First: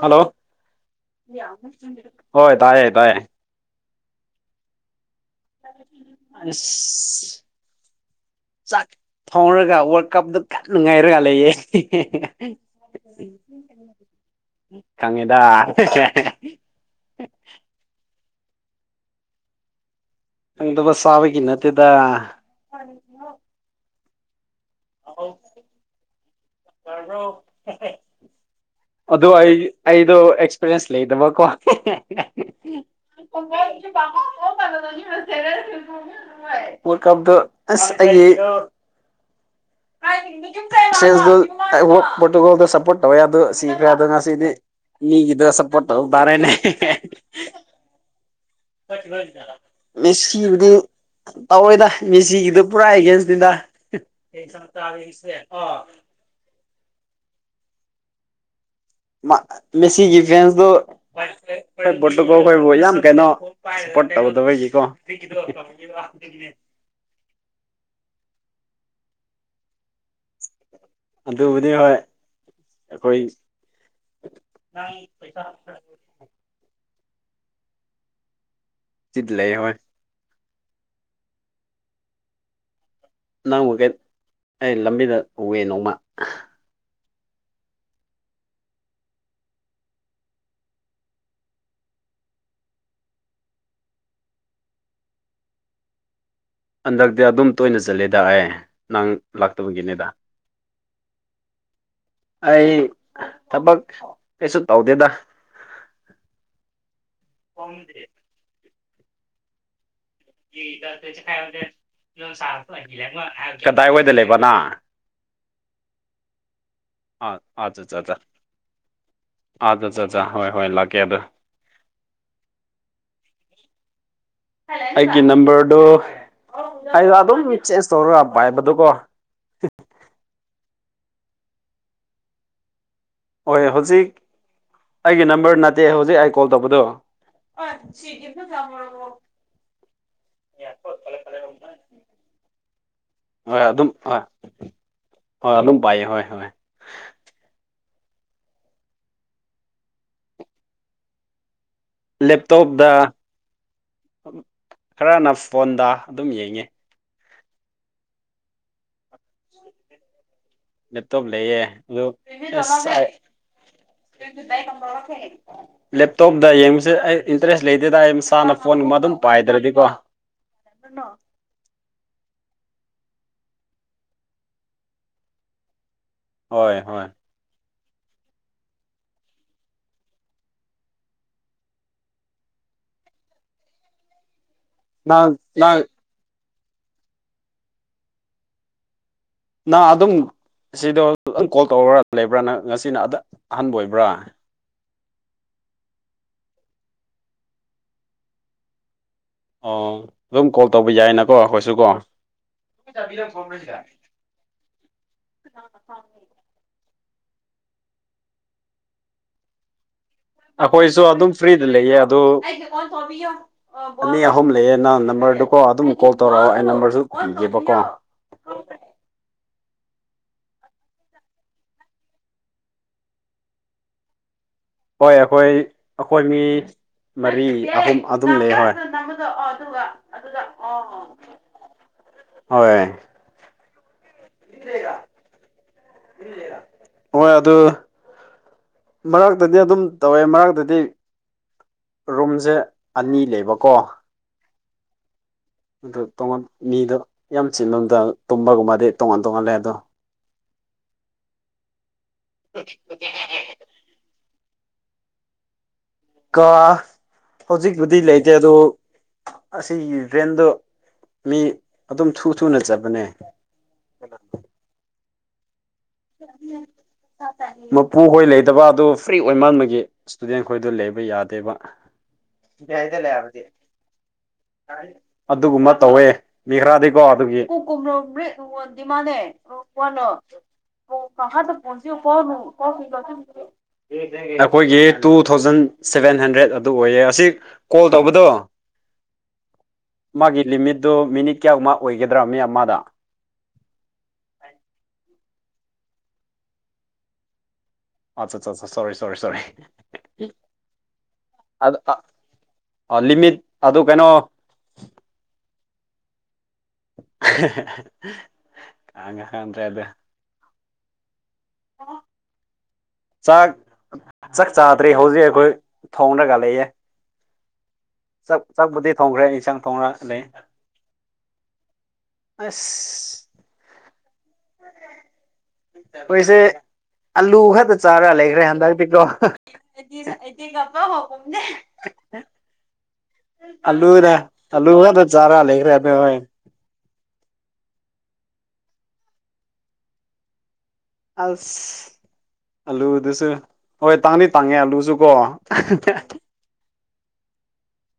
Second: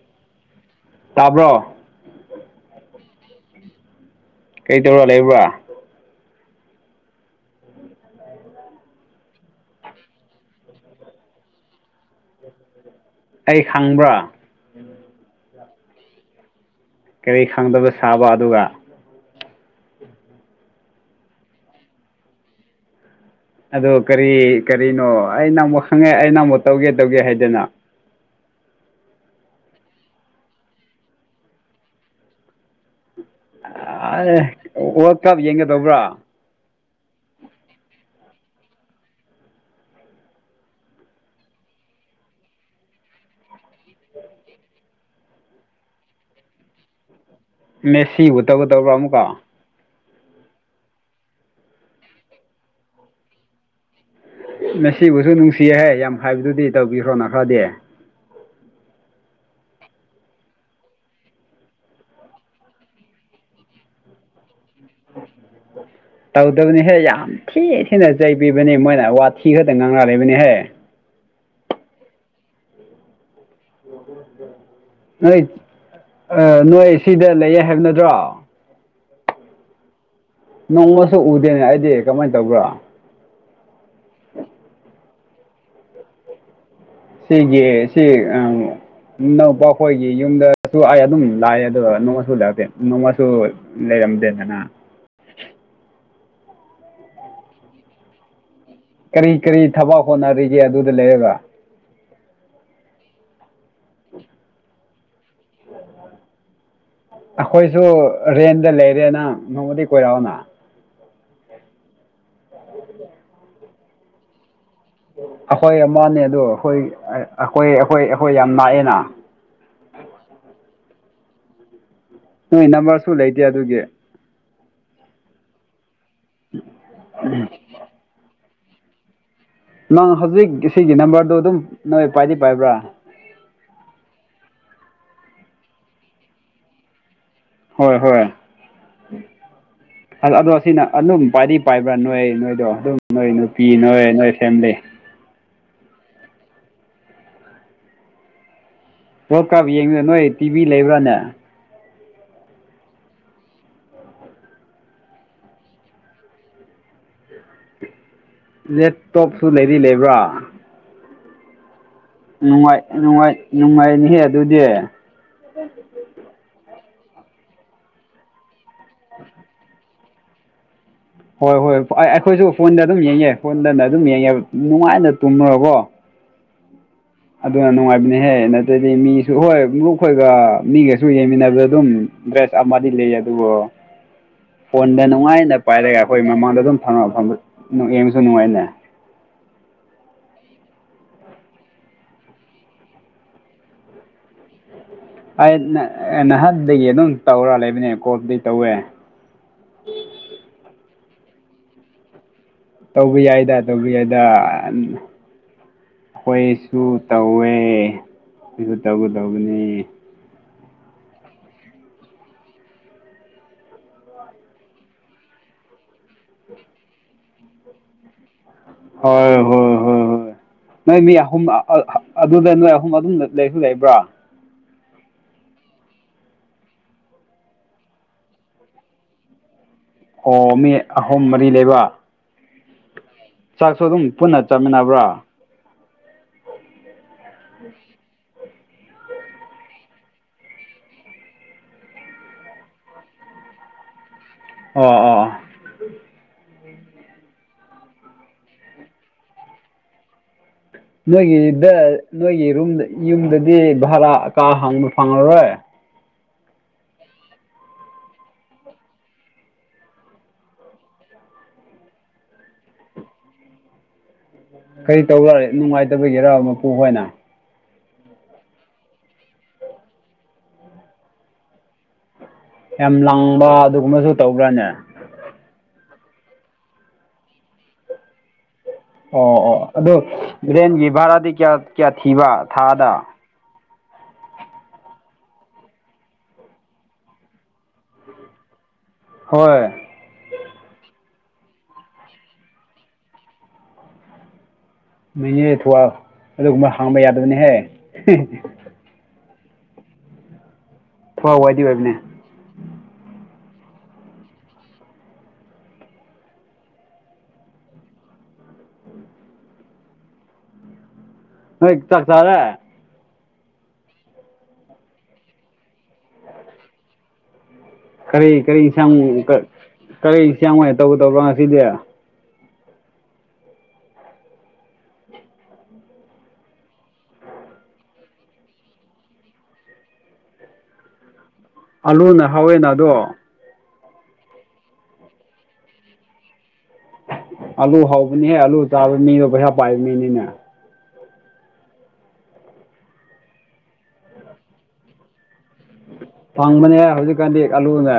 hello ꯇꯥꯕ꯭ꯔꯣ ꯍꯣꯏ ꯇꯥꯏꯌ‌ꯦ ꯇꯥꯏꯌꯦ ꯀꯩꯗꯧꯔꯥ ꯂꯩꯕ꯭ꯔꯥ ꯑꯁ ꯆꯥꯛ ꯐꯥꯎꯔꯒ ꯋꯥꯔꯜ ꯀꯞꯇ ꯀꯟꯅ ꯉꯥꯏꯔꯒ ꯂꯩꯌꯦ ꯑꯩ ꯈꯪꯕ꯭ꯔꯥ ꯈꯪꯉꯦꯗ [unintelligible] ꯀꯔꯤ ꯈꯪꯗꯕ ꯁꯥꯕ ꯑꯗꯨꯒ ꯈꯪꯗꯕ ꯁꯥꯥꯕꯒꯤ ꯅꯠꯇꯦꯗ [unintelligible] ꯑꯗꯣ ꯀꯔꯤ ꯀꯔꯤꯅꯣ ꯑꯩ ꯅꯪꯕꯨ ꯈꯪꯉꯦ ꯑꯩ ꯅꯃꯨꯛ ꯇꯧꯒꯦ ꯇꯧꯒꯦ ꯍꯥꯏꯗꯅ ꯑꯗꯣ ꯑꯩ ꯑꯩꯗꯣ ꯑꯦꯛꯁꯄꯤꯔꯤꯌꯦꯟꯁ ꯂꯩꯗꯕꯀꯣ ꯑꯦ ꯋꯥꯔꯜ ꯀꯞ ꯌꯦꯡꯒꯗꯧꯕ꯭ꯔꯥ [unintelligible] ꯋꯥꯜ ꯀꯞꯗ ꯑꯁ ꯑꯩꯒꯤ ꯋꯥꯛ ꯄꯣꯔꯇꯨꯒꯜꯗ ꯁꯄꯣꯔꯠ ꯇꯧꯋꯦ ꯑꯩ ꯗꯣ ꯉꯁꯤꯗꯤ ꯃꯤꯒꯤꯗ ꯁꯞꯄꯣꯔꯠ ꯇꯧꯕ ꯇꯔꯦꯅꯦ ꯃꯦꯁꯤ ꯋꯨꯠ [unintelligible] ꯃꯦꯁꯤꯕꯨꯗꯤ ꯇꯧꯔꯣꯢꯗ ꯃꯦꯁꯤꯒꯤꯗ ꯄꯨꯔꯥ ꯑꯦꯒꯦꯟꯁꯅꯤꯗ ꯃꯦꯁꯤꯕꯨꯁꯨ ꯅꯨꯡꯁꯤꯌꯦꯍꯦ ꯌꯥꯝ ꯍꯥꯏꯕꯗꯨꯗꯤ ꯇꯧꯕꯤꯈ꯭ꯔꯣꯅ ꯈ꯭ꯔꯗꯤ ꯃꯦꯁꯤꯒꯤ ꯒꯤꯐꯦꯟꯁꯗꯣ ꯍꯣꯏ ꯄꯣꯠꯇꯨꯜ ꯑꯩꯈꯣꯏꯕꯨ ꯌꯥꯝ ꯀꯩꯅꯣ ꯁꯄꯣꯠ ꯇꯧꯗꯕꯒꯤ ꯇꯧꯗꯕꯨꯅꯤ ꯍꯦ ꯌꯥꯝ ꯊꯤ ꯊꯤꯅ ꯆꯩꯕꯤꯕꯅꯤ ꯃꯣꯏꯅ ꯋꯥꯊꯤ ꯈꯗ ꯉꯥꯡꯂ ꯂꯩꯕꯅꯤꯍꯦ ꯑꯗꯨꯕꯨꯗꯤ ꯍꯣꯏ ꯑꯩꯈꯣꯏ ꯅꯣꯏ ꯑ ꯅꯣꯏ ꯁꯤꯗ ꯂꯩꯌꯦ ꯍꯥꯏꯕ ꯅꯠꯇ꯭ꯔꯣ ꯆꯤꯠ ꯂꯩ ꯍꯣꯏ ꯅꯣꯡꯃꯁꯨ ꯎꯗꯦꯅꯦ ꯑꯩꯗꯤ ꯀꯃꯥꯏꯅ ꯇꯧꯕ꯭ꯔꯥ ꯅꯪꯕꯨ ꯑꯩ ꯂꯝꯕꯤꯗ ꯎꯋꯦ ꯅꯣꯡꯃ ꯁꯤꯒꯤ ꯁꯤ ꯑꯝ ꯏꯅꯧꯄꯥ ꯈꯣꯏꯒꯤ ꯌꯨꯝꯗꯁꯨ ꯑꯩ ꯑꯗꯨꯝ ꯂꯥꯛꯑꯦ ꯑꯗꯨꯒ ꯅꯣꯡꯃꯁꯨ ꯂꯩꯔꯇꯦ ꯅꯣꯡꯃꯁꯨ ꯂꯩꯔꯝꯗꯦꯗꯅ ꯍꯟꯗꯛꯇꯤ ꯑꯗꯨꯝ ꯇꯣꯏꯅ ꯆꯠꯂꯦꯗꯥ ꯑꯩ ꯅꯪ ꯀꯔꯤ ꯀꯔꯤ ꯊꯕꯛ ꯂꯥꯛꯇꯕꯒꯤꯅꯤꯗ ꯍꯣꯠꯅꯔꯤꯒꯦ ꯑꯗꯨꯗ ꯂꯩꯔꯒ ꯑꯩ ꯊꯕꯛ ꯀꯩꯁꯨ ꯇꯧꯗꯦꯗ ꯑꯩꯈꯣꯏꯁꯨ ꯔꯦꯟꯗ ꯂꯩꯔꯦ ꯅ ꯅꯣꯡꯃꯗꯤ ꯀꯣꯏꯔꯥꯎꯑꯣꯅ ꯀꯗꯥꯏꯋꯥꯏꯗ ꯂꯩꯕꯅꯣ ꯑꯩꯈꯣꯏ ꯑꯃꯅꯦ ꯑꯗꯨ ꯑꯩꯈꯣꯏ ꯑꯥ ꯑꯩꯈꯣꯏ ꯑꯩꯈꯣꯏ ꯑꯩꯈꯣꯏ ꯌꯥꯝ ꯂꯥꯛꯑꯦꯅ ꯑꯥꯠꯆꯥꯥꯆꯥ ꯍꯣꯏ ꯍꯣꯏ ꯂꯥꯛꯀꯦ ꯑꯗꯨ ꯅꯣꯏ ꯅꯝꯕꯔꯁꯨ ꯂꯩꯇꯦ ꯑꯗꯨꯒꯤ ꯑꯩꯒꯤ ꯅꯝꯕꯔꯗꯨ ꯑꯩꯗꯣ ꯑꯗꯨꯝ ꯆꯦꯟꯖ ꯇꯧꯔ ꯄꯥꯏꯕꯗꫭꯀꫭ ꯅꯪ ꯍꯧꯖꯤꯛ ꯁꯤꯒꯤ ꯅꯝꯕꯔꯗꯨ ꯑꯗꯨꯝ ꯅꯣꯏ ꯄꯥꯏꯗꯤ ꯄꯥꯏꯕ꯭ꯔꯥ ꯍꯣꯢ ꯍꯧꯖꯤꯛ ꯑꯩꯒꯤ ꯅꯝꯕꯔ ꯅꯠꯇꯦ ꯍꯧꯖꯤꯛ ꯑꯩ ꯀꯣꯜ ꯇꯧꯕꯗꯣ ꯍꯣꯏ ꯍꯣꯏ [unintelligible] ꯑꯗꯣ ꯁꯤꯅ ꯑꯗꯨꯝ ꯄꯥꯏꯗꯤ ꯄꯥꯏꯕ꯭ꯔꯥ ꯅꯣꯏ ꯅꯣꯏꯗꯣ ꯑꯗꯨꯝ ꯅꯣꯏ ꯍꯣꯏ ꯅꯨꯄꯤ ꯑꯗꯨꯝ ꯅꯣꯏ ꯍꯣꯏ ꯅꯣꯏ ꯐꯦꯃꯤꯂꯤ ꯍꯣꯏ ꯑꯗꯨꯝ ꯄꯥꯢꯌꯦ ꯍꯣꯏ ꯍꯣꯏ ꯋꯥꯜ ꯀꯞ ꯌꯦꯡꯅ ꯅꯣꯏ ꯇꯤꯚꯤ ꯂꯩꯕ꯭ꯔꯥꯅꯦ ꯂꯦꯞꯇꯣꯞꯇ ꯈꯔꯅ ꯐꯣꯟꯗ ꯑꯗꯨꯝ ꯌꯦꯡꯉꯦ ꯂꯦꯞꯇꯣꯞꯁꯨ ꯂꯩꯗꯤ ꯂꯩꯕ꯭ꯔꯥ ꯅꯠꯇꯣꯞ ꯂꯩꯌꯦ ꯑꯗꯨ ꯅꯨꯡꯉꯥꯏ ꯑꯁ ꯑꯩ ꯅꯨꯡꯉꯥꯏ ꯅꯨꯡꯉꯥꯏꯅꯤꯍꯦ ꯑꯗꯨꯗꯤ ꯂꯦꯞꯇꯣꯞꯇ ꯌꯦꯡꯕꯁꯦ ꯑꯩ ꯏꯟꯇꯔꯦꯁ ꯂꯩꯇꯦꯗꯏ ꯑꯩ ꯃꯁꯥꯅ ꯐꯣꯟꯒꯨꯝꯕ ꯑꯗꯨꯝ ꯄꯥꯏꯗ꯭ꯔꯗꯤꯀꯣ [unintelligible] ꯍꯣꯏ ꯍꯣꯏ ꯑꯩꯈꯣꯏꯁꯨ ꯐꯣꯟꯗ ꯑꯗꯨꯝ ꯌꯦꯡꯉꯦ ꯐꯣꯟꯗꯅ ꯑꯗꯨꯝ ꯌꯦꯡꯉꯦ ꯅꯨꯡꯉꯥꯏꯅ ꯇꯨꯝꯂꯔ ꯀꯣ ꯍꯣꯏ ꯍꯣꯏ ꯑꯗꯨꯅ ꯅꯨꯡꯉꯥꯏꯕꯅꯤꯍꯦ ꯅꯠꯇ꯭ꯔꯗꯤ ꯃꯤꯁꯨ ꯍꯣꯏ ꯃꯔꯨꯞ ꯑꯩꯈꯣꯏꯒ ꯃꯤꯒꯁꯨ ꯌꯦꯡꯃꯤꯟꯅꯕꯗ ꯑꯗꯨꯝ ꯗ꯭ꯔꯦꯁ ꯑꯃꯗꯤ ꯂꯩ ꯑꯗꯨꯕꯨ UNINTELLIGIBLE ꯐꯣꯟꯗ ꯅꯨꯡꯉꯥꯏꯅ ꯄꯥꯏꯔꯒ ꯑꯩꯈꯣꯏ ꯃꯃꯥꯡꯗ ꯑꯗꯨꯝ ꯐ ꯌꯦꯡꯉꯁꯨ ꯅꯨꯡꯉꯥꯏꯅꯦ ꯅꯪ ꯑꯗꯨꯝ ꯁꯤꯗꯣ ꯀꯣꯜ ꯇꯧꯔꯒ ꯂꯩꯕ꯭ꯔꯥ ꯅꯪ ꯉꯁꯤꯅ ꯑꯗ ꯑꯍꯥꯟꯕ ꯑꯣꯏꯕ꯭ꯔꯥ ꯑꯩ ꯅꯍꯥꯟꯗꯒꯤ ꯑꯗꯨꯝ ꯇꯧꯔ ꯂꯩꯕꯅꯦ ꯀꯣꯜꯕꯨꯗꯤ ꯇꯧꯋꯦ ꯑꯣ ꯑꯗꯨꯝ ꯀꯣꯜ ꯇꯧꯕ ꯌꯥꯏꯅꯀꯣ ꯑꯩꯈꯣꯏꯁꯨ ꯀꯣ ꯇꯧꯕ ꯌꯥꯏꯗ ꯇꯧꯕ ꯌꯥꯏꯗ ꯑꯩꯈꯣꯏꯁꯨ ꯇꯧꯋꯦ ꯑꯩꯁꯨ ꯇꯧꯒꯗꯧꯕꯅꯤ ꯑꯩꯈꯣꯏꯁꯨ ꯑꯗꯨꯝ ꯐ꯭ꯔꯤꯗ ꯂꯩꯌꯦ ꯑꯗꯨ ꯑꯅꯤ ꯑꯍꯨꯝ ꯂꯩꯌꯦ ꯅꯪ ꯅꯝꯕꯔꯗꯨꯀꯣ ꯑꯗꯨꯝ ꯀꯣꯜ ꯇꯧꯔꯛꯑꯣ ꯑꯩ ꯅꯝꯕꯔꯁꯨ ꯄꯤꯒꯦꯕꯀꯣ ꯍꯣꯏ ꯍꯣꯏ ꯍꯣꯏ ꯍꯣꯏ ꯅꯣꯏ ꯃꯤ ꯑꯍꯨꯝ ꯑꯗꯨꯗ ꯅꯣꯏ ꯑꯍꯨꯝ ꯑꯗꯨꯝ ꯂꯩꯁꯨ ꯂꯩꯕ꯭ꯔꯥ ꯍꯣꯏ ꯑꯩꯈꯣꯏ ꯑꯩꯈꯣꯏ ꯃꯤ ꯃꯔꯤ ꯑꯍꯨꯝ ꯑꯗꯨꯝ ꯂꯩ ꯍꯣꯏ ꯑꯣ ꯃꯤ ꯑꯍꯨꯝ ꯃꯔꯤ ꯂꯩꯕ ꯍꯣꯏ ꯆꯥꯛꯁꯨ ꯑꯗꯨꯝ ꯄꯨꯟꯅ ꯆꯥꯃꯤꯟꯅꯕ꯭ꯔꯥ ꯍꯣꯏ ꯑꯗꯨ ꯃꯔꯛꯇꯗꯤ ꯑꯗꯨꯝ ꯇꯧꯋꯦ ꯃꯔꯛꯇꯗꯤ ꯔꯨꯝꯁꯦ ꯑꯅꯤ ꯂꯩꯕꯀꯣ ꯑꯣ ꯑꯣ ꯑꯗꯨ ꯇꯣꯉꯥꯟ ꯃꯤꯗꯣ ꯌꯥꯝ ꯆꯤꯟꯂꯣꯝꯗ ꯇꯨꯝꯕꯒꯨꯝꯕꯗꯤ ꯇꯣꯉꯥꯟ ꯇꯣꯉꯜꯂꯦ ꯑꯗꯣ ꯅꯣꯏꯒꯤꯗ ꯅꯣꯏꯒꯤ ꯔꯨꯝ ꯌꯨꯝꯗꯗꯤ ꯚꯔꯥ ꯀꯥ ꯍꯪꯕ ꯐꯪꯉꯔꯣꯏ ꯀ ꯍꯧꯖꯤꯛꯕꯨꯨꯗꯤ ꯂꯩꯇꯦ ꯑꯗꯨ ꯑꯁꯤꯒꯤ ꯔ꯭ꯔꯦꯟꯗꯣ ꯃꯤ ꯑꯗꯨꯝ ꯊꯨ ꯊꯨꯅ ꯆꯠꯄꯅꯦ ꯀꯔꯤ ꯇꯧꯕ ꯅꯨꯡꯉꯥꯏꯇꯕꯒꯤꯔ ꯃꯄꯨ ꯍꯣꯏꯅ ꯃꯄꯨꯈꯣꯏ ꯂꯩꯗꯕ ꯑꯗꯨ ꯐ꯭ꯔꯤ ꯑꯣꯏꯃꯟꯕꯒꯤ ꯏꯁꯇꯨꯗꯦꯟ ꯈꯣꯏꯗ ꯂꯩꯕ ꯌꯥꯗꯦꯕ ꯌꯥꯝ ꯂꯥꯡꯕ ꯑꯗꯨꯒꯨꯝꯕꯁꯨ ꯇꯧꯕ꯭ꯔꯥꯅꯦ ꯑꯗꯨꯒꯨꯝꯕ ꯇꯧꯋꯦ ꯃꯤꯈꯔꯥꯗꯤꯀꯣ ꯑꯗꯨꯒꯤ ꯗꯤꯃꯅꯦ ꯑꯣ ꯀꯅꯣ ꯔꯦꯟꯖꯤꯤꯞ ꯀꯥꯗ ꯄꯨꯣꯁꯤꯨ ꯀꯣꯅ ꯀꯣ ꯐ ꯑꯩꯈꯣꯏꯒꯤ ꯇꯨ ꯊꯥꯎꯖꯟ ꯁꯚꯦꯟ ꯍꯟꯗ꯭ꯔꯦꯗ ꯑꯗꯨ ꯑꯣꯏꯌꯦ ꯑꯁꯤ ꯀꯣꯜ ꯇꯧꯕꯗꯣ ꯍꯣꯏ ꯃꯥꯒꯤ ꯂꯤꯃꯤꯠꯇꯣ ꯃꯤꯅꯤꯠ ꯀꯌꯥꯨꯛꯃꯥ ꯑꯣꯏꯒꯗ꯭ꯔꯥ ꯃꯤ ꯃꯥꯗ ꯃꯅꯦ ꯊꯨꯋꯥ ꯑꯗꯨꯒꯨꯝꯕ ꯍꯥꯡꯕ ꯌꯥꯗꯕꯅꯤꯍꯦ ꯑꯆꯥꯠ ꯁꯣꯔꯤ ꯁꯣꯔꯤ ꯁꯣꯔꯤ ꯊꯨꯋꯦꯜ ꯋꯥꯏꯗꯤ ꯑꯗ ꯑꯣꯏꯕꯅꯦ ꯂꯤꯃꯤꯠ ꯑꯗꯨ ꯀꯩꯅꯣ ꯀꯉ ꯈꯗ꯭ꯔꯦ ꯑꯗꯨꯗ ꯅꫭꯏ ꯆꯥꯛ ꯆꯥꯔꯦ ꯆꯥꯛ ꯆꯥꯛ ꯆꯥꯗ꯭ꯔꯦ ꯍꯧꯖꯤꯛ ꯑꯩꯈꯣꯏ ꯊꯣꯡꯅꯒ ꯂꯩꯑ ꯆꯥꯛ ꯀꯔꯤ ꯀꯔꯤ ꯆꯥꯛꯄꯗꯤ ꯏꯟꯁꯥꯡ ꯊꯣꯡꯈ꯭ꯔꯦ ꯏꯟꯁꯥꯡ ꯊꯣꯡꯅ ꯂꯩ ꯀꯔꯤ ꯏꯟꯁꯥꯡ ꯑꯣꯏꯅ ꯇꯧꯒꯗꯧꯕ꯭ꯔꯥ ꯉꯁꯤꯗꯤ ꯑꯁ ꯎꯝ ꯑꯩꯈꯣꯏꯁꯦ ꯑꯂꯨ ꯈꯛꯇ ꯆꯥꯔ ꯂꯩꯈ꯭ꯔꯦ ꯍꯟꯗꯥꯛꯇꯤꯀ UNINTELLIGIBLE ꯑꯥꯂꯨꯅ ꯍꯥꯎꯋꯦꯅ ꯑꯗꯣ ꯑꯜꯂꯨꯅ ꯑꯜꯂꯨ ꯉꯥꯛꯇꯥ ꯆꯥꯔ ꯂꯩꯔꯦ ꯑꯥꯂꯨ ꯍꯧꯕꯅꯤꯍꯦ ꯑꯂꯨ ꯇꯥꯕ ꯃꯤꯗꯣ ꯄꯩꯁꯥ ꯄꯥꯏꯕ ꯃꯤꯅꯤꯅꯦ ꯑꯜꯁ ꯑꯂꯨꯗꯨꯁꯨ ꯍꯣꯏ ꯇꯥꯡꯗꯤ ꯇꯥꯡꯉꯦ ꯑꯂꯨꯁꯨꯀꯣ ꯐꯪꯕꯅꯦ ꯍꯧꯖꯤꯛꯀꯥꯟꯗꯤ ꯑꯥꯂꯨꯅꯦ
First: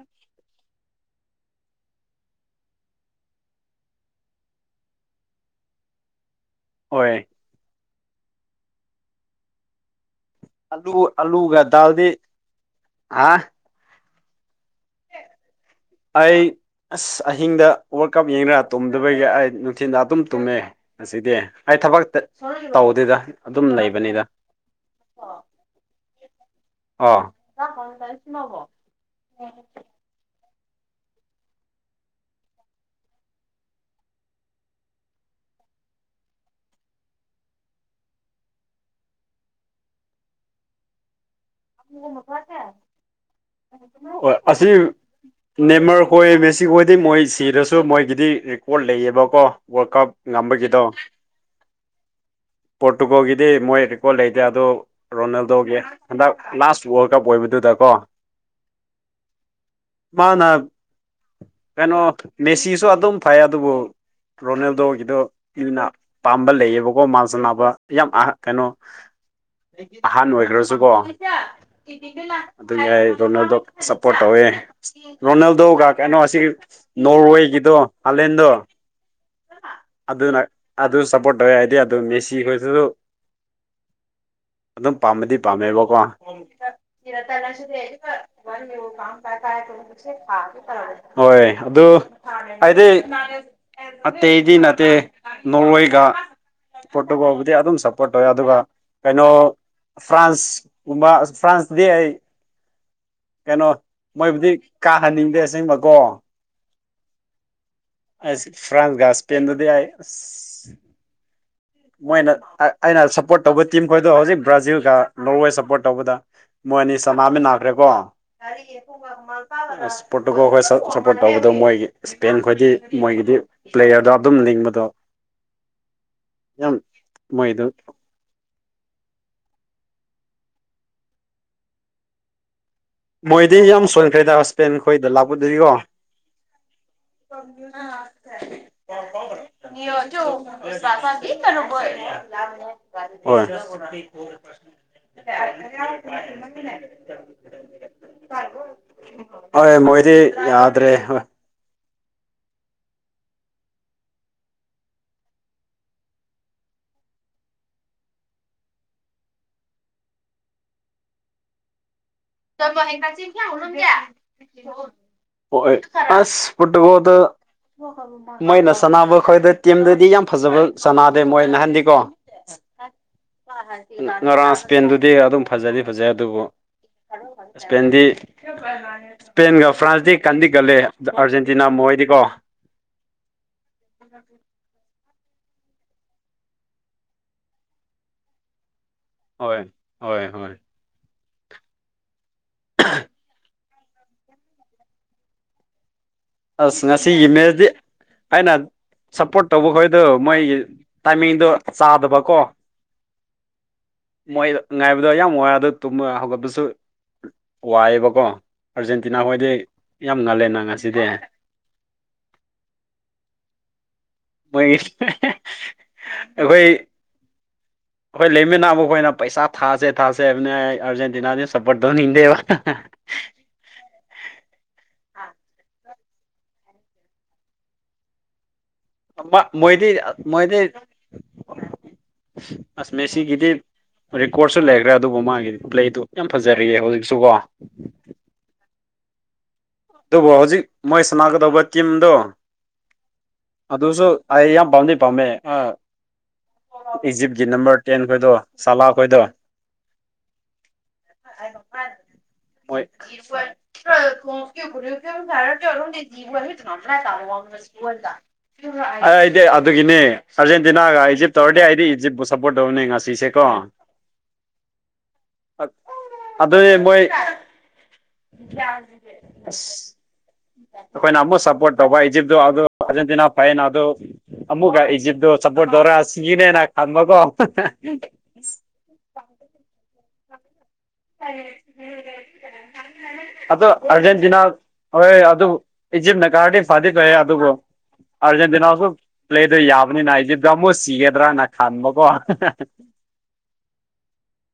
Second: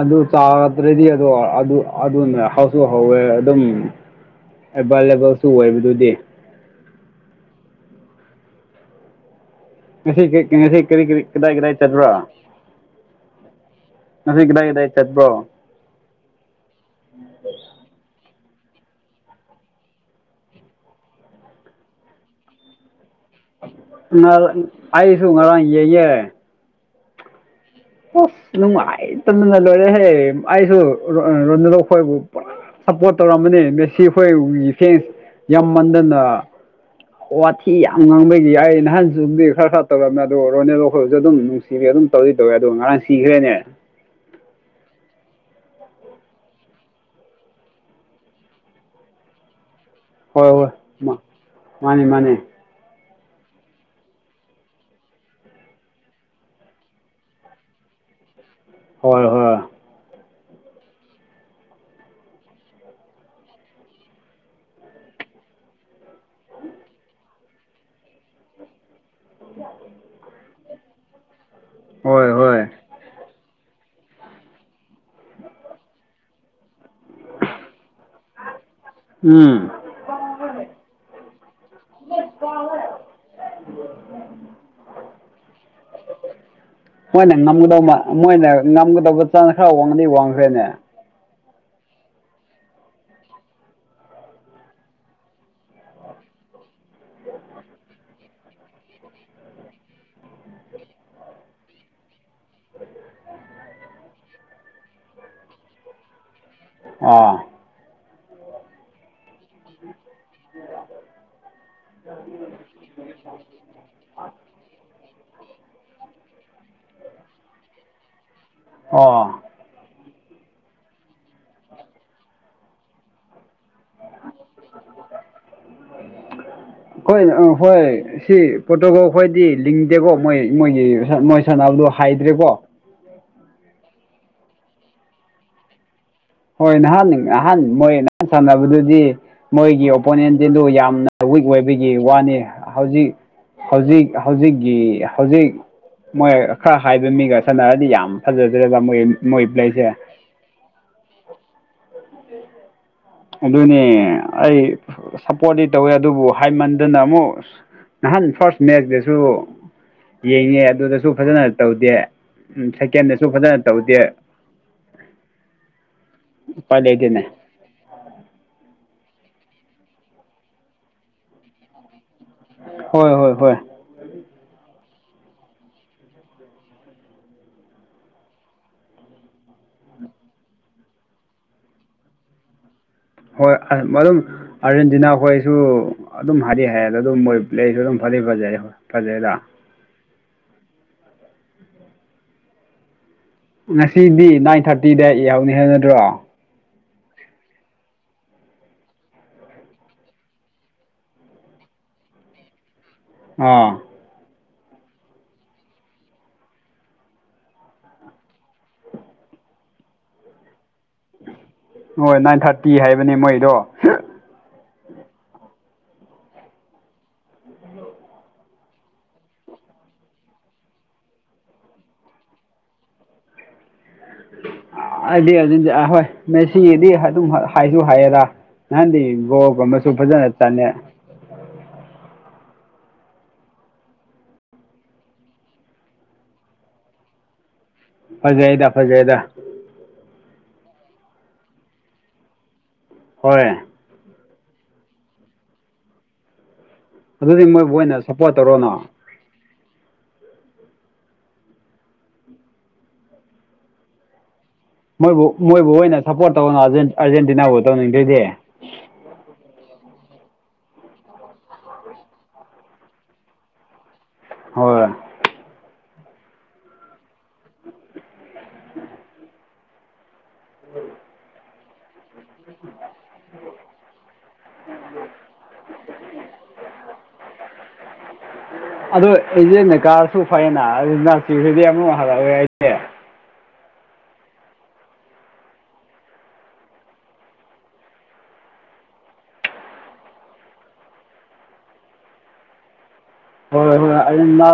ꯑꯗꯨ ꯆꯥꯔꯗ꯭ꯔꯗꯤ ꯑꯗꯣ ꯑꯗꯨ ꯑꯗꯨ ꯍꯧꯁꯨ ꯍꯧꯋꯦ ꯑꯗꯨꯝ ꯑꯦꯕꯥꯏꯂꯦꯕꯜꯁꯨ ꯑꯣꯏꯕꯗꯨꯗꯤ ꯑꯣꯏ ꯉ ꯉꯁꯤ ꯑꯂꯨ ꯀꯔꯤ ꯀꯔꯤ ꯀꯗꯥꯏ ꯑꯂꯨꯒ ꯀꯗꯥꯏ ꯗꯥꯜꯗꯤ ꯆꯠꯄ꯭ꯔ ꯍꯥ ꯉꯁꯤ ꯀꯗꯥꯏ ꯀꯗꯥꯏ ꯆꯠꯄ꯭ꯔꯣ ꯑꯩ ꯑꯁ ꯑꯍꯤꯡꯗ ꯋꯥꯜꯀꯞ ꯌꯦꯡꯗꯅ ꯇꯨꯝꯗꯕꯒꯤ ꯑꯩ ꯅꯨꯡꯊꯤꯟꯗ ꯑꯗꯨꯝ ꯇꯨꯝꯃꯦ ꯑꯁꯤꯗꯤ ꯑꯩ ꯊꯕꯛꯇ ꯇꯧꯗꯦꯗ ꯑꯗꯨꯝ ꯂꯩꯕꯅꯤꯗ ꯅ ꯑꯏꯁꯨꯨ ꯉꯔꯥꯡ [unintelligible] ꯑꯣ ꯑꯣ ꯅꯨꯡꯉꯥꯏꯇꯗꯅ ꯂꯣꯏꯔꯦꯍꯦ ꯑꯩꯁꯨ ꯔꯣꯗꯈꯣꯏꯕꯨ ꯄꯨꯔꯥ ꯁꯞꯄꯣꯔꯠ ꯇꯧꯔꯝꯕꯅꯦ ꯃꯦꯁꯤ ꯑꯩꯈꯣꯏꯒꯤ ꯐꯦꯟꯁ ꯌꯥꯝ ꯃꯟꯗꯅ ꯋꯥꯊꯤ ꯌꯥꯝ ꯉꯥꯡꯕꯒꯤ ꯌꯥꯏ ꯅꯍꯥꯟꯁꯨꯗꯤ ꯈꯔ ꯈꯔ ꯇꯧꯔꯝꯃꯦ ꯑꯗꯣ ꯔꯣꯅꯦꯂꯣꯈꯣꯏꯕꯁꯨ ꯑꯗꯨꯝ ꯅꯨꯡꯁꯤ ꯁꯤꯗꯤ ꯑꯗꯨꯝ ꯇꯧꯗꯤ ꯇꯧꯋꯦ ꯑꯗꯣ ꯉꯔꯥꯡ ꯁꯤꯈ꯭ꯔꯦꯅꯦ ꯑꯣ ꯑꯁꯤ ꯅꯦꯝꯃꯔ ꯍꯣꯏ ꯃꯦꯁꯤ ꯍꯣꯏꯗꯤ ꯃꯣꯏ ꯁꯤꯔꯁꯨ ꯃꯣꯏꯒꯤꯗꯤ ꯔꯦꯀꯣꯔꯠ ꯂꯩꯌꯦꯕꯀꯣ ꯋꯥꯜ ꯀꯞ ꯍꯣꯏ ꯍꯣꯏ ꯉꯝꯕꯒꯤꯗꯣ ꯃꯥꯅꯦ ꯃꯥꯅꯦ ꯄꯣꯔꯇꯨꯒꯜꯒꯤꯗꯤ ꯃꯣꯏ ꯔꯦꯀꯣꯔꯠ ꯂꯩꯇꯦ ꯑꯗꯨꯣ ꯔꯣꯅꯥꯜꯗꯣꯒꯤ ꯍꯟꯗꯛ ꯂꯥꯁ ꯋꯥꯔꯜ ꯀꯞ ꯑꯣꯏꯕꯗꯨꯗ ꯀꯣ ꯍꯣꯏ ꯍꯣꯏ ꯃꯥꯅ ꯀꯩꯅꯣ ꯃꯦꯁꯤꯁꯨ ꯑꯗꯨꯝ ꯐꯩ ꯑꯗꯨꯕꯨ ꯔꯣꯅꯦꯜꯗꯣꯒꯤꯗꯣ ꯄꯥꯝꯕ ꯂꯩꯌꯦꯕꯀꯣ ꯃꯥꯁꯅꯕ ꯌꯥꯝ ꯑ ꯀꯩꯅꯣ ꯑꯍꯥꯟ ꯑꯣꯏꯈ꯭ꯔꯁꯨ ꯀꯣ ꯍꯣꯏ ꯍꯣꯏ ꯑꯗꯨ ꯌꯥꯏ ꯔꯣꯅꯜꯗꯣ ꯁꯞꯄꯣꯔꯠ ꯇꯧꯋꯦ ꯔꯣꯅꯥꯜꯗꯣꯒ ꯀꯩꯅꯣ ꯑꯁꯤ ꯅꯣꯔꯋꯦꯒꯤꯗꯣ ꯍꯥꯂꯦꯟꯗꯣ ꯎꯝ ꯑꯗꯨꯅ ꯑꯗꯨ ꯁꯞꯄꯣꯔꯠ ꯇꯧꯋꯦ ꯍꯥꯏꯗꯤ ꯑꯗꯨ ꯃꯦꯁꯤ ꯈꯣꯏꯁꯨ [inaudible] ꯑꯗꯨꯝ ꯄꯥꯝꯕꯗꯤ ꯄꯥꯝꯃꯦꯕꯀꯣ ꯃꯣꯏꯅ ꯉꯝꯒꯗꯧꯕ ꯃꯣꯏꯅ ꯉꯝꯒꯗꯧꯕ ꯆꯥꯅ ꯈꯔ ꯋꯥꯡꯅꯗꯤ ꯋꯥꯡꯈ꯭ꯔꯦꯅꯦ ꯍꯣꯏ ꯑꯗꯨ ꯍꯥꯏꯗꯤ ꯑꯇꯩꯗꯤ ꯅꯠꯇꯦ ꯅꯣꯔꯣꯏꯒ ꯄꯣꯔꯇꯨꯒꯣꯜꯕꯨꯗꯤ ꯑꯗꯨꯝ ꯁꯞꯄꯣꯔꯠ ꯇꯧꯋꯦ ꯑꯗꯨꯒ ꯀꯩꯅꯣ ꯐ꯭ꯔꯥꯟꯁ ꯐ꯭ꯔꯥꯟꯁ ꯗꯦ ꯀꯩꯅꯣ ꯃꯣꯏꯕꯨꯗꯤ ꯀꯥꯍꯟꯅꯤꯡꯗꯦ ꯑꯁꯦꯡꯕꯀꯣ ꯑꯥ ꯐ꯭ꯔꯥꯟꯁꯒ ꯁꯄꯦꯟꯗꯗꯤ ꯑꯩ ꯃꯣꯏꯅ ꯑꯩꯅ ꯁꯞꯄꯣꯔꯠ ꯇꯧꯕ ꯇꯤꯝ ꯈꯣꯏꯗꯣ ꯍꯧꯖꯤꯛ ꯕ꯭ꯔꯥꯖꯤꯜꯒ ꯅꯣꯏꯋꯦ ꯁꯞꯄꯣꯔꯠ ꯇꯧꯕꯗ ꯃꯣꯏ ꯑꯅꯤ ꯁꯅꯥꯃꯤ ꯅꯥꯈ꯭ꯔꯦꯀꯣ ꯑ ꯑꯥ ꯄꯣꯔꯠꯇꯨꯀ ꯑꯩꯈꯣꯏ ꯁꯞꯄꯣꯔꯠ ꯇꯧꯕꯗꯣ ꯃꯣꯏꯒꯤ ꯏꯁꯄꯦꯟ ꯈꯣꯏꯗꯤ ꯃꯣꯏꯒꯤꯗꯤ ꯄ꯭ꯂꯦꯌꯔꯗꯣ ꯑꯗꯨꯝ ꯂꯤꯡꯕꯗꯣ ꯌꯥꯝ ꯀꯣꯏ ꯃꯣꯏꯗꯨ ꯍꯣꯏ ꯁꯤ ꯄꯣꯔꯇꯨꯒꯜ ꯑꯩꯈꯣꯏꯗꯤ ꯂꯤꯡꯗꯦꯀꯣ ꯃꯣꯏ ꯃꯣꯏꯒꯤ ꯃꯣꯏ ꯁꯥꯟꯅꯕꯗꯣ ꯍꯥꯏꯗ꯭ꯔꯦꯀꯣ ꯃꯣꯏꯗꯤ ꯌꯥꯝ ꯁꯣꯟꯈ꯭ꯔꯦꯗ ꯍꯁꯄꯦꯟ ꯈꯈꯣꯏꯗ ꯂꯥꯛꯄꯗꯨꯔꯤꯀꯣ ꯍꯣꯏ ꯅꯍꯥꯟ ꯅꯍꯥꯟ ꯃꯣꯏ ꯅꯍꯥꯟ ꯁꯥꯟꯅꯕꯗꯨꯗꯤ ꯃꯣꯏꯒꯤ ꯑꯣꯄꯣꯅꯦꯟꯁꯤꯗꯨ ꯌꯥꯝꯅ ꯋꯤꯛ ꯑꯣꯏꯕꯒꯤ ꯋꯥꯅꯤ ꯍꯧꯖꯤꯛ ꯍꯣꯏ ꯍꯧꯖꯤꯛ ꯍꯧꯖꯤꯛꯀꯤ ꯍꯧꯖꯤꯛ ꯃꯣꯏ ꯈꯔ ꯍꯥꯏꯕ ꯃꯤꯒ ꯁꯥꯟꯅꯔꯗꯤ ꯌꯥꯝ ꯐꯖꯗ꯭ꯔꯦꯗ ꯃꯣꯏ ꯃꯣꯏ ꯍꯣꯏ ꯄ꯭ꯂꯦꯁꯦ ꯃꯣꯏꯗꯤ ꯌꯥꯗ꯭ꯔꯦ ꯍꯣ ꯑꯗꯨꯅꯦ ꯑꯩ ꯁꯞꯄꯣꯔꯤ ꯇꯧꯋꯦ ꯑꯗꯨꯕꯨ ꯍꯥꯏꯃꯟꯗꯅ ꯑꯃꯨꯛ ꯅꯍꯥꯟ ꯐꯥꯔꯁ ꯃꯦꯠꯁꯇꯁꯨ ꯌꯦꯡꯉꯦ ꯑꯗꯨꯗꯁꯨ ꯐꯖꯅ ꯇꯧꯗꯦ ꯎꯝ ꯁꯦꯀꯦꯟꯗꯁꯨ ꯐꯖꯅ ꯇꯧꯗꯦ ꯍ ꯑꯁ ꯎꯄꯥꯏ ꯄꯣꯔꯇꯨꯀꯜꯗ ꯂꯩꯇꯦꯅꯦ ꯃꯣꯏꯅ ꯁꯥꯟꯅꯕ ꯈꯣꯏꯗ ꯇꯤꯝꯗꯗꯤ ꯌꯥꯝ ꯐꯖꯕ ꯁꯥꯟꯅꯗꯦ ꯃꯣꯏ ꯅꯍꯟꯗꯤꯀꯣ ꯍꯣꯏ ꯍꯣꯏ ꯍꯣꯏ ꯉꯔꯥꯥꯡ ꯁꯄꯦꯟꯗꯨꯗꯤ ꯑꯗꯨꯝ ꯐꯖꯗꯤ ꯐꯖꯩ ꯑꯗꯨꯕꯨ ꯏꯁꯄꯦꯟꯗꯤ ꯏꯁꯄꯦꯟꯒ ꯐ꯭ꯔꯥꯟꯁꯇꯤ ꯀꯟꯗꯤ ꯀꯜꯂꯦ ꯑꯥꯔꯖꯦꯟꯇꯤꯅꯥ ꯃꯣꯏꯗꯤꯀꯣ ꯍꯣꯏ ꯃꯔꯝ ꯑꯥꯔꯖꯦꯟꯇꯤꯅꯥ ꯈꯣꯏꯁꯨ ꯑꯗꯨꯝ ꯍꯥꯏꯗꯤ ꯍꯥꯏ ꯑꯗꯨꯝ ꯃꯣꯏ ꯄ꯭ꯂꯦ ꯑꯩꯁꯨ ꯑꯗꯨꯝ ꯐꯗꯤ ꯐꯖꯩ ꯐꯖꯩꯗ ꯍ ꯍꯣꯏ ꯍꯣꯏ ꯑ [unintelligible] ꯉꯁꯤꯗꯤ ꯅꯥꯏꯟ ꯊꯥꯔꯇꯤꯗ ꯍꯧꯅꯤ ꯍꯥꯏ ꯅꯗ꯭ꯔꯣ ꯑꯁ ꯉꯁꯤꯒꯤ ꯃꯦꯁꯗꯤ ꯍꯥꯏꯅ ꯁꯞꯄꯣꯔꯠ ꯇꯧꯕꯈꯣꯏꯗꯣ ꯃꯣꯏ ꯇꯥꯏꯃꯤꯡꯗꯣ ꯆꯥꯗꯕꯀꯣ ꯑꯥ ꯃꯣꯏ ꯉꯥꯏꯕꯗꯣ ꯌꯥꯝ ꯋꯥ ꯑꯗꯨ ꯇꯨꯝꯕ ꯍꯧꯒꯠꯄꯁꯨ ꯋꯥꯏꯑꯦꯕꯀꯣ ꯑꯔꯖꯦꯟꯇꯤꯅꯥ ꯍꯣꯏꯗꯤ ꯌꯥꯝ ꯉꯜꯂꯦ ꯅꯪ ꯉꯁꯤꯗꯤ ꯍꯣꯏ ꯅꯥꯏꯟ ꯊꯥꯔꯇꯤ ꯍꯥꯏꯕꯅꯤ ꯃꯣꯏꯗꯣ ꯃꯣꯏꯒꯤ ꯑꯩꯈꯣꯏ ꯑꯩꯈꯣꯏ ꯂꯩꯃꯤꯟꯅꯕ ꯈꯣꯏꯅ ꯄꯩꯁꯥ ꯊꯥꯁꯦ ꯊꯥꯁꯦ ꯍꯥꯏꯕꯅꯤ ꯑꯩ ꯑꯥꯔꯖꯦꯟꯇꯤꯅꯥꯗꯤ ꯁꯞꯄꯣꯔꯠ ꯇꯧꯅꯤꯡꯗꯦꯕ ꯑꯗꯨꯗꯤ ꯑꯗꯨꯗꯤꯍꯣꯏ ꯃꯦꯁꯤꯒꯤꯗꯤ ꯑꯗꯨꯝ ꯍꯥꯏꯁꯨ ꯍꯥꯏꯌꯦꯔ ꯅꯍꯥꯟꯗꯤ ꯀꯣꯜ ꯑꯃꯁꯨ ꯐꯖꯅ ꯆꯜꯂꯦ ꯑꯁꯃꯦꯁꯤꯒꯤꯗꯤ ꯔꯦꯀꯣꯔꯠꯁꯨ ꯂꯩꯈ꯭ꯔꯦ ꯑꯗꯨꯕꯨ ꯃꯥꯒꯤꯗꯤ ꯄ꯭ꯂꯦꯗꯨ ꯌꯥꯝ ꯐꯖꯔꯤꯑꯦ ꯍꯧꯖꯤꯛꯁꯨ ꯀꯣ ꯐꯖꯩꯗ ꯐꯖꯩꯗ ꯑꯗꯨꯕꯨ ꯍꯧꯖꯤꯛ ꯃꯣꯏ ꯁꯥꯟꯅꯥꯒꯗꯧꯕ ꯇꯤꯝꯗꯣ ꯍꯣꯏ ꯑꯗꯨꯁꯨ ꯑꯩ ꯌꯥꯝ ꯄꯥꯥꯝꯗꯤ ꯄꯥꯝꯃꯦ ꯏꯖꯤꯞꯀꯤ ꯑꯗꯨꯗꯤ ꯃꯣꯏꯕꯨ ꯅꯝꯕꯔ ꯇꯦꯟ ꯑꯣꯏꯅ ꯈꯣꯏꯗꯣ ꯁꯞꯄꯣꯔꯠ ꯇꯧꯔꯣꯅ ꯁꯥꯂꯥ ꯈꯣꯏꯗꯣ ꯊꯣ [unintelligible] ꯃꯣꯏꯕꯨ ꯃꯣꯏꯕꯨ ꯑꯣꯏꯅ ꯁꯞꯄꯣꯔꯠ ꯇꯧ ꯑꯔꯖꯦꯟꯇꯤꯅꯥꯕꯨ ꯇꯧꯅꯤꯡꯗꯔꯗꯤ ꯑꯩꯗꯤ ꯑꯗꯨꯒꯤꯅꯤ ꯑꯔꯖꯦꯟꯇꯤꯅꯥꯒ ꯏꯖꯤꯞ ꯇꯧꯔꯗꯤ ꯑꯩꯗꯤ ꯏꯖꯤꯞꯄꯨ ꯁꯞꯄꯣꯔꯠ ꯇꯧꯕꯅꯤ ꯉꯁꯤꯁꯦꯀꯣ [inaudible] ꯍꯣꯏ ꯑꯗꯣꯏ [inaudible] ꯎꯝ ꯅꯃ ꯁꯄꯣꯔꯠ ꯇꯧꯕ ꯏꯖꯤꯞꯇ ꯑꯗꯨ ꯑꯔꯖꯦꯟꯇꯤꯅꯥ ꯐꯩ ꯑꯗꯨ ꯑꯃꯨꯛꯀ ꯏꯖꯤꯞꯇꯣ ꯆꯞꯄꯣꯔꯠ ꯇꯧꯔ ꯁꯤꯅꯦꯅ ꯈꯟꯕꯀꯣ ꯑꯗꯣ ꯏꯖꯤꯞꯅ ꯀꯥꯔꯁꯨ ꯐꯩꯌꯦꯅ ꯑꯃꯨꯛ ꯍꯜꯂꯛꯑꯣ ꯍꯥꯏꯗꯤ ꯑꯗꯨ ꯑꯔꯖꯦꯟꯇꯤꯅꯥ ꯍꯣꯏ ꯑꯗꯨꯕꯨ ꯏꯖꯤꯞꯅ ꯀꯥꯔꯗꯤ ꯐꯥꯗꯤ ꯐꯩꯌꯦ ꯑꯗꯨꯕꯨ ꯑꯥꯔꯖꯦꯟꯇꯤꯅꯥꯁꯨ ꯄ꯭ꯂꯦꯗꯨ ꯌꯥꯕꯅꯤꯅ ꯏꯖꯤꯞꯗꯨ ꯑꯃꯨꯛ ꯁꯤꯒꯗ꯭ꯔꯅ ꯈꯟꯕꯀꯣ ꯍꯣꯏ ꯍꯣꯏ ꯑꯩ ꯃ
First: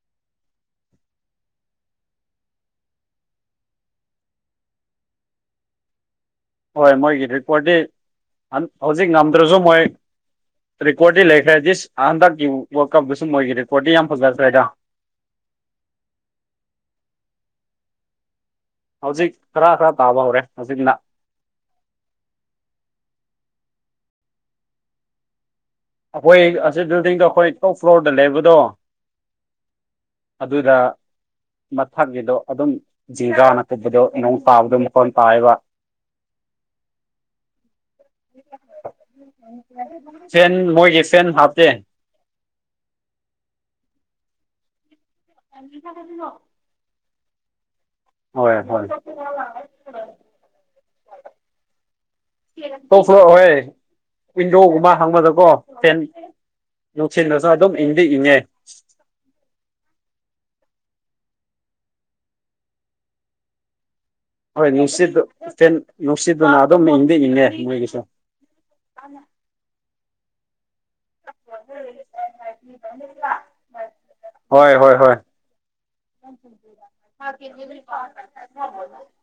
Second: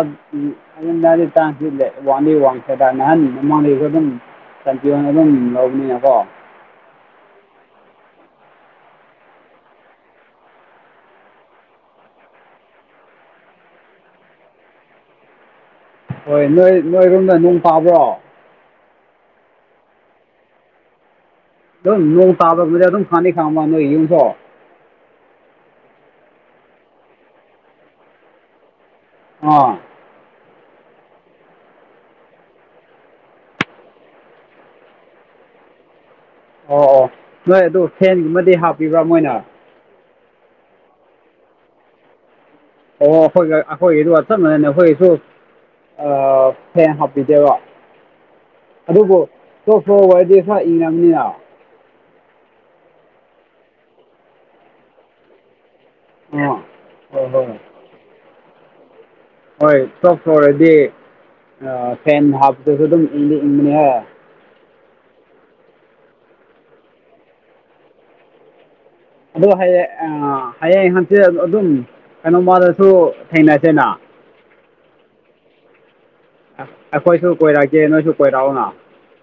ꯑꯗꯨꯗꯤ ꯇꯥꯡꯁꯤꯦ ꯋꯥ ꯋꯥꯦ ꯇ ꯃꯃ [unintelligible] ꯀꯟꯇ꯭ꯔꯤ ꯑꯗꯨꯅ ꯗꯨꯝ ꯂꯧꯕꯅꯤꯀꯣ ꯍꯣꯏ ꯃꯣꯏꯒꯤ ꯔꯤꯀꯣꯔꯠꯇꯤ ꯍꯧꯖꯤꯛ ꯉꯝꯗ꯭ꯔꯁꯨ ꯃꯣꯏ ꯔꯦꯀꯣꯔꯗꯤ ꯂꯩꯈ꯭ꯔꯦ ꯗꯤ ꯍꯟꯗꯛꯀꯤ ꯋꯥꯔꯜ ꯀꯞꯇꯁꯨ ꯃꯣꯏꯒꯤ ꯔꯦꯀꯣꯔꯗꯤ ꯌꯥꯝ ꯐꯖꯈ꯭ꯔꯦ ꯍꯥꯏꯗ ꯍꯣꯏ ꯅꯣꯏ ꯅꯣꯏꯔꯣꯝꯗ ꯅꯣꯡ ꯇꯕ꯭ꯔꯣ ꯍꯧꯖꯤꯛ ꯈꯔ ꯈꯔ ꯇꯥꯕ ꯍꯧꯔꯦ ꯍꯧꯖꯤꯛꯅ ꯑꯗꯨꯝ ꯅꯣꯡ ꯇꯥꯕ ꯑꯗꯨꯝ ꯐꯥꯅꯤ ꯈꯥꯡꯉꯕ ꯅꯣꯏ ꯌꯨꯝꯗꯣ ꯑꯩꯈꯣꯏ ꯑꯁꯤ ꯕꯤꯜꯗꯤꯡꯗꯣ ꯑꯩꯈꯣꯏ ꯇꯣꯞ ꯐ꯭ꯂꯣꯔꯗ ꯂꯩꯕꯗꯣ ꯑꯥ ꯑꯗꯨꯗ ꯃꯊꯥꯛꯒꯤꯗꯣ ꯑꯗꯨꯝ ꯖꯤꯒꯥꯅ ꯀꯨꯞꯄ ꯅꯣꯡ ꯇꯥꯕꯗꯣ ꯃꯈꯣꯟ ꯇꯥꯏꯑꯕ ꯑꯣ ꯑꯣ ꯅꯣꯏ ꯑꯗꯨ ꯐꯦꯟꯒꯨꯝꯃꯗꯤ ꯍꯥꯞꯄꯤꯕ꯭ꯔꯥ ꯃꯣꯏꯅ ꯐ‌‌ꯦꯟ ꯃꯣꯏꯒꯤ ꯐ‌ꯦꯟ ꯍꯥꯞꯇꯦ ꯑꯣ ꯑꯩꯈꯣꯏ ꯑꯩꯈꯣꯏꯒꯤꯗꯨꯒ ꯆꯥꯞ ꯃꯅ‌ꯌ‌‌ꯦ ꯑꯈꯣꯏꯒꯤꯁꯨ ꯑ ꯐꯦꯟ ꯍꯥꯞꯄꯤꯗꯦꯕ ꯍꯣꯏ ꯍꯣꯏ ꯑꯗꯨꯕꯨ ꯇꫭꯞ ꯐ꯭ꯂꯣꯔꯗꯥ ꯈꯔ ꯏꯪꯉꯅꯤꯅ ꯇꯣꯞ ꯐꫭꯔ ꯑꫭꯏꯌ‌ꯦ ꯋꯤꯟꯗꯣꯒꯨꯝꯕ ꯍꯥꯡꯕꯗꯀꯣ ꯐꯦꯟ ꯑꯥ ꯅꯨꯡꯁꯤ ꯍꯣꯏ ꯅꯁꯨ ꯍꯣꯏ ꯑꯗꯨꯝ ꯏꯪꯗꯤ ꯏꯪꯉꯦ ꯍꯣꯏ ꯇꯣꯞ ꯐ꯭ꯂꯣꯔꯗꯤ ꯐꯦꯟ ꯑ ꯍꯥꯞꯄꯗꯁꯨ ꯑꯗꯨꯝ ꯏꯪꯗꯤ ꯏꯪꯕꯅꯦ ꯍꯦ ꯍꯣꯏ ꯅꯨꯡꯁꯤꯠꯇ ꯐꯦꯟ ꯅꯨꯡꯁꯤꯠꯇꯨꯅ ꯑꯗꯨꯝ ꯏꯪꯗꯤ ꯏꯪꯉꯦ ꯃꯣꯏꯒꯤꯁꯨ ꯑꯗꯣ ꯍꯌꯦꯡ ꯍꯌꯦꯡ ꯍꯪꯆꯤꯠ ꯑꯗꯨꯝ ꯀꯩꯅꯣ ꯃꯗꯁꯨ ꯊꯦꯡꯅꯁꯦꯅ ꯍꯣꯏ ꯍꯣꯏ ꯍꯣꯏ ꯑꯩꯈꯣꯏꯁꯨ ꯀꯣꯏꯔꯛꯀꯦ ꯅꯣꯏꯁꯨ ꯀꯣꯏꯔꯛꯎꯅ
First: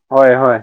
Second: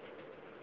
ꯍꯣꯏ ꯍꯣꯏ